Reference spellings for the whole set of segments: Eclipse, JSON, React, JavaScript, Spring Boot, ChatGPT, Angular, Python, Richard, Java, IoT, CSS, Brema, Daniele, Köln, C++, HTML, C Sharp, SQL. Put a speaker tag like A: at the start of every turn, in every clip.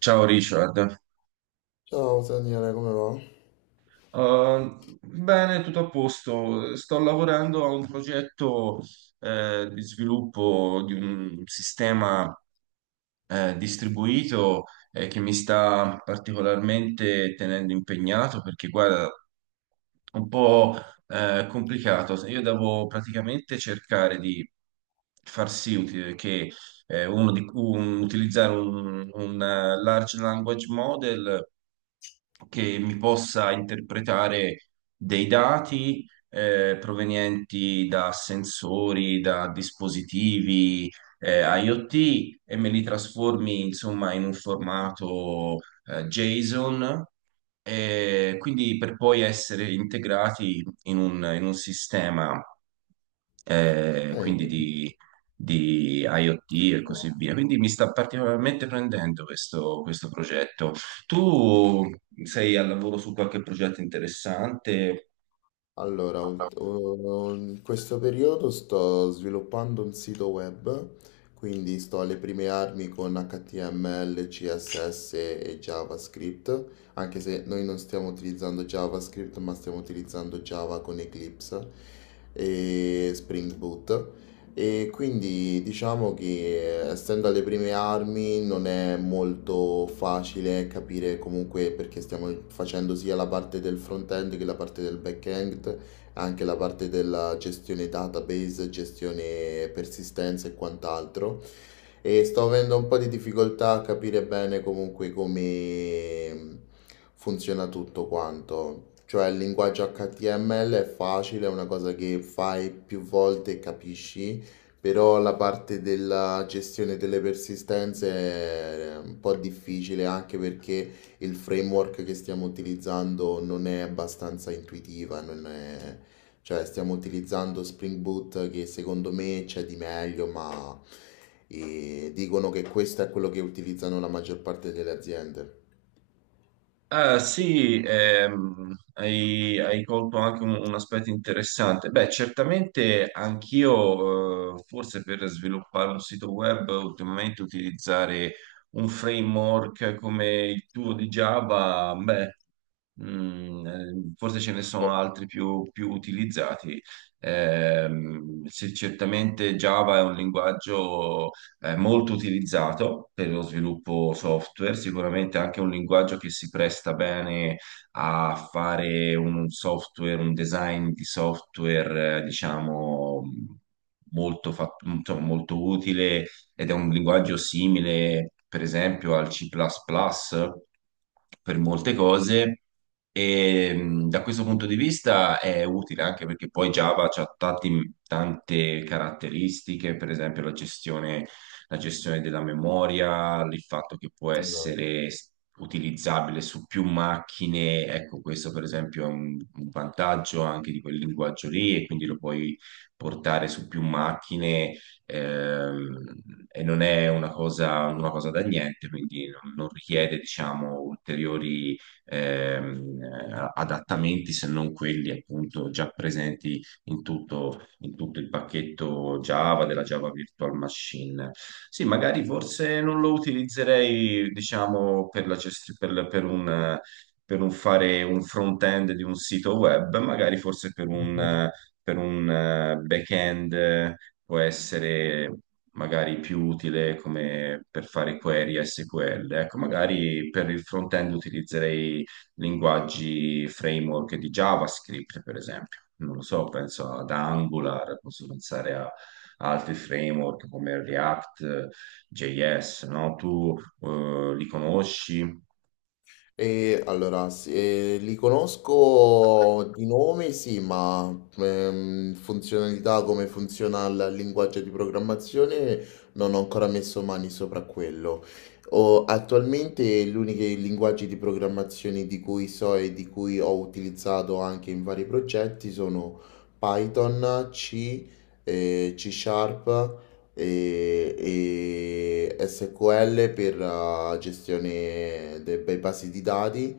A: Ciao Richard.
B: Ciao Daniele, come va?
A: Bene, tutto a posto. Sto lavorando a un progetto di sviluppo di un sistema distribuito che mi sta particolarmente tenendo impegnato perché, guarda, è un po' complicato. Io devo praticamente cercare di far sì uti- che uno di, un- utilizzare un large language model che mi possa interpretare dei dati provenienti da sensori, da dispositivi IoT e me li trasformi insomma in un formato JSON. E quindi per poi essere integrati in un sistema eh, quindi
B: Ehi,
A: di IoT e così via. Quindi mi sta particolarmente prendendo questo progetto. Tu sei al lavoro su qualche progetto interessante?
B: allora, in questo periodo sto sviluppando un sito web, quindi sto alle prime armi con HTML, CSS e JavaScript, anche se noi non stiamo utilizzando JavaScript, ma stiamo utilizzando Java con Eclipse e Spring Boot. E quindi diciamo che essendo alle prime armi non è molto facile capire comunque perché stiamo facendo sia la parte del front-end che la parte del back-end, anche la parte della gestione database, gestione persistenza e quant'altro. E sto avendo un po' di difficoltà a capire bene comunque come funziona tutto quanto. Cioè il linguaggio HTML è facile, è una cosa che fai più volte e capisci. Però la parte della gestione delle persistenze è un po' difficile anche perché il framework che stiamo utilizzando non è abbastanza intuitiva, non è- cioè stiamo utilizzando Spring Boot che secondo me c'è di meglio, ma dicono che questo è quello che utilizzano la maggior parte delle aziende.
A: Ah, sì, hai, hai colto anche un aspetto interessante. Beh, certamente anch'io, forse per sviluppare un sito web, ultimamente utilizzare un framework come il tuo di Java, beh, mm, forse ce ne sono
B: Oh,
A: altri più, più utilizzati. Sì, certamente Java è un linguaggio molto utilizzato per lo sviluppo software, sicuramente anche un linguaggio che si presta bene a fare un software, un design di software, diciamo, insomma, molto utile ed è un linguaggio simile, per esempio, al C++ plus plus per molte cose. E da questo punto di vista è utile anche perché poi Java ha tante caratteristiche, per esempio la gestione della memoria, il fatto che può
B: esatto.
A: essere utilizzabile su più macchine. Ecco, questo per esempio è un vantaggio anche di quel linguaggio lì e quindi lo puoi portare su più macchine, ehm, e non è una cosa da niente, quindi non richiede, diciamo, ulteriori adattamenti se non quelli appunto già presenti in tutto il pacchetto Java della Java Virtual Machine. Sì, magari forse non lo utilizzerei, diciamo, per un... per un fare un front-end di un sito web, magari forse per un back-end può essere magari più utile come per fare query SQL. Ecco, magari per il front-end utilizzerei linguaggi framework di JavaScript, per esempio. Non lo so, penso ad Angular, posso pensare a altri framework come React, JS, no? Tu li conosci?
B: E allora, sì, li conosco di nome, sì, ma funzionalità, come funziona il linguaggio di programmazione, non ho ancora messo mani sopra quello. Attualmente gli unici linguaggi di programmazione di cui so e di cui ho utilizzato anche in vari progetti sono Python, C, C Sharp e, e SQL per gestione dei basi di dati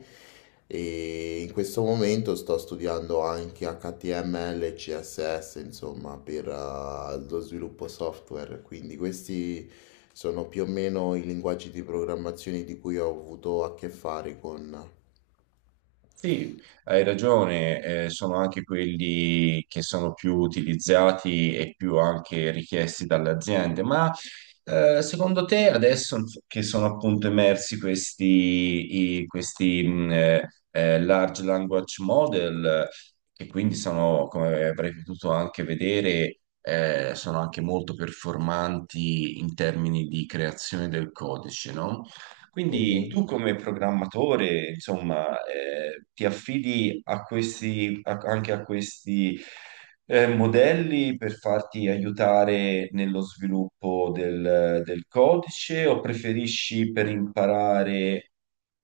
B: e in questo momento sto studiando anche HTML e CSS, insomma, per lo sviluppo software, quindi questi sono più o meno i linguaggi di programmazione di cui ho avuto a che fare con.
A: Sì, hai ragione, sono anche quelli che sono più utilizzati e più anche richiesti dalle aziende, ma secondo te adesso che sono appunto emersi questi, large language model, che quindi sono, come avrei potuto anche vedere, sono anche molto performanti in termini di creazione del codice, no? Quindi
B: Mhm.
A: tu come programmatore, insomma, ti affidi a anche a questi modelli per farti aiutare nello sviluppo del codice o preferisci per imparare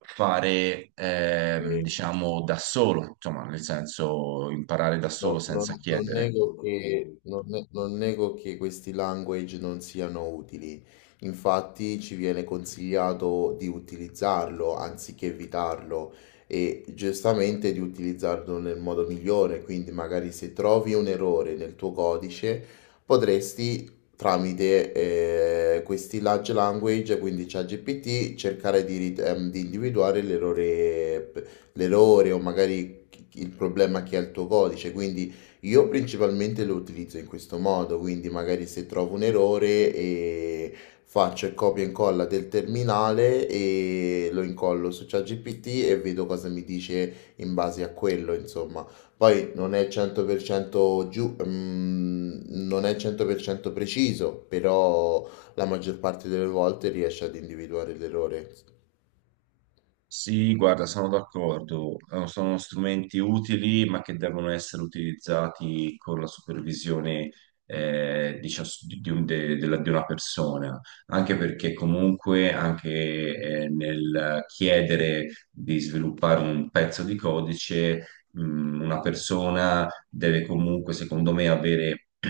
A: fare, diciamo, da solo, insomma, nel senso imparare da solo
B: No, non,
A: senza
B: non
A: chiedere?
B: nego che questi language non siano utili, infatti ci viene consigliato di utilizzarlo anziché evitarlo e giustamente di utilizzarlo nel modo migliore, quindi magari se trovi un errore nel tuo codice potresti tramite questi large language, quindi ChatGPT, cercare di individuare l'errore, l'errore o magari il problema che ha il tuo codice, quindi io principalmente lo utilizzo in questo modo, quindi magari se trovo un errore e faccio il copia e incolla del terminale e lo incollo su ChatGPT e vedo cosa mi dice in base a quello, insomma. Poi non è 100% giù, non è 100% preciso, però la maggior parte delle volte riesce ad individuare l'errore.
A: Sì, guarda, sono d'accordo. Sono strumenti utili, ma che devono essere utilizzati con la supervisione di, di una persona, anche perché comunque anche nel chiedere di sviluppare un pezzo di codice, una persona deve comunque, secondo me, avere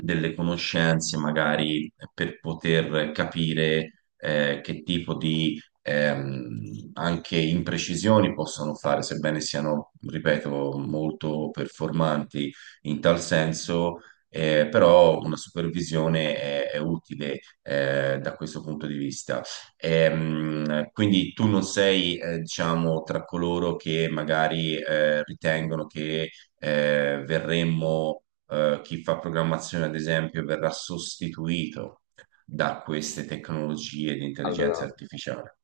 A: delle conoscenze magari per poter capire che tipo di anche imprecisioni possono fare, sebbene siano, ripeto, molto performanti in tal senso, però una supervisione è utile da questo punto di vista. Quindi tu non sei, diciamo, tra coloro che magari ritengono che eh, verremmo, chi fa programmazione, ad esempio, verrà sostituito da queste tecnologie di intelligenza
B: Allora,
A: artificiale.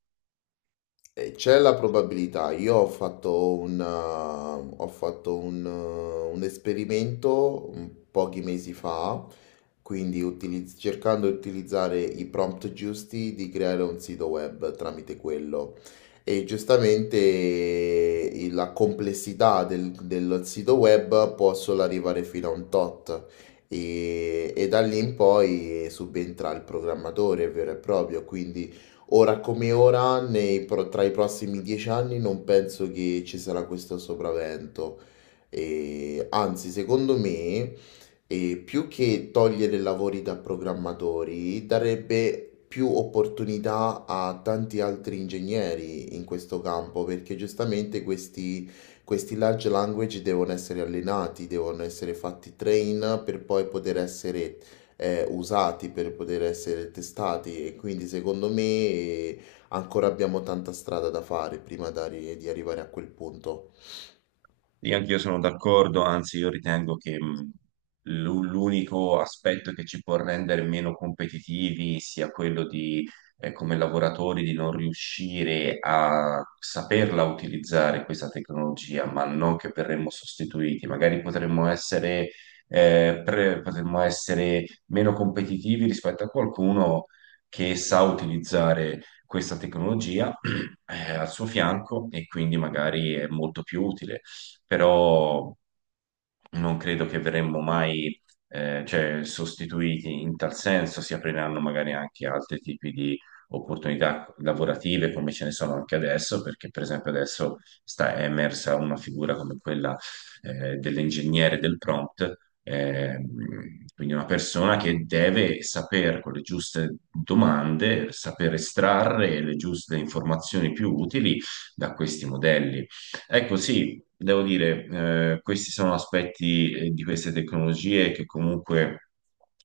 B: C'è la probabilità, io ho fatto un esperimento, pochi mesi fa, quindi cercando di utilizzare i prompt giusti di creare un sito web tramite quello. E giustamente la complessità del sito web può solo arrivare fino a un tot. E da lì in poi subentra il programmatore vero e proprio, quindi ora come ora, tra i prossimi 10 anni non penso che ci sarà questo sopravvento. E, anzi, secondo me, più che togliere lavori da programmatori, darebbe più opportunità a tanti altri ingegneri in questo campo, perché giustamente questi large language devono essere allenati, devono essere fatti train per poi poter essere usati per poter essere testati e quindi secondo me ancora abbiamo tanta strada da fare prima di arrivare a quel punto.
A: Sì, anch'io sono d'accordo, anzi io ritengo che l'unico aspetto che ci può rendere meno competitivi sia quello di, come lavoratori, di non riuscire a saperla utilizzare questa tecnologia, ma non che verremmo sostituiti. Magari potremmo essere, potremmo essere meno competitivi rispetto a qualcuno che sa utilizzare questa tecnologia, al suo fianco e quindi magari è molto più utile, però non credo che verremmo mai cioè, sostituiti in tal senso, si apriranno magari anche altri tipi di opportunità lavorative come ce ne sono anche adesso, perché per esempio adesso sta è emersa una figura come quella dell'ingegnere del prompt, ehm, quindi una persona che deve saper con le giuste domande, saper estrarre le giuste informazioni più utili da questi modelli. Ecco, sì, devo dire, questi sono aspetti di queste tecnologie che comunque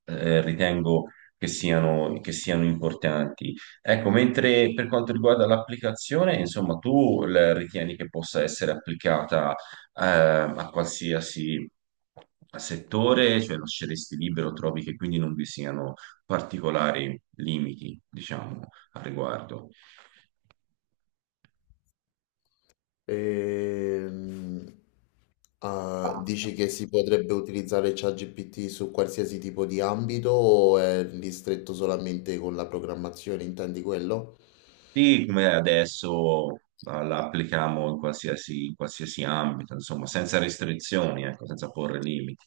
A: ritengo che siano importanti. Ecco, mentre per quanto riguarda l'applicazione, insomma, tu la ritieni che possa essere applicata a qualsiasi settore, cioè lasceresti libero, trovi che quindi non vi siano particolari limiti, diciamo, al riguardo.
B: Ehm, ah, dici che si potrebbe utilizzare ChatGPT su qualsiasi tipo di ambito o è ristretto solamente con la programmazione? Intendi quello?
A: Sì, come adesso ma la applichiamo in qualsiasi ambito, insomma, senza restrizioni, ecco, senza porre limiti.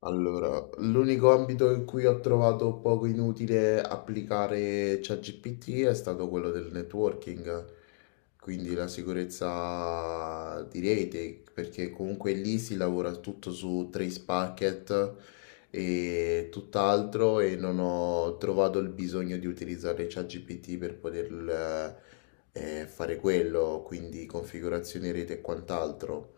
B: Allora, l'unico ambito in cui ho trovato poco inutile applicare ChatGPT è stato quello del networking, quindi la sicurezza di rete, perché comunque lì si lavora tutto su trace packet e tutt'altro e non ho trovato il bisogno di utilizzare ChatGPT per poter fare quello, quindi configurazioni rete e quant'altro.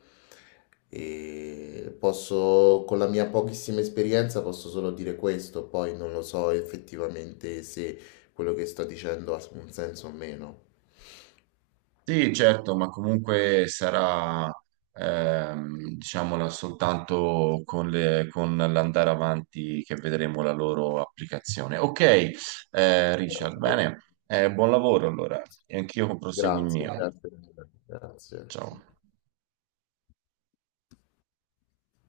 B: E posso, con la mia pochissima esperienza, posso solo dire questo, poi non lo so effettivamente se quello che sto dicendo ha un senso o meno.
A: Sì, certo, ma comunque sarà, diciamola, soltanto con con l'andare avanti che vedremo la loro applicazione. Ok, Richard,
B: Ecco.
A: bene, eh, buon lavoro allora, e anch'io proseguo il
B: Grazie,
A: mio.
B: grazie, mille, grazie.
A: Ciao.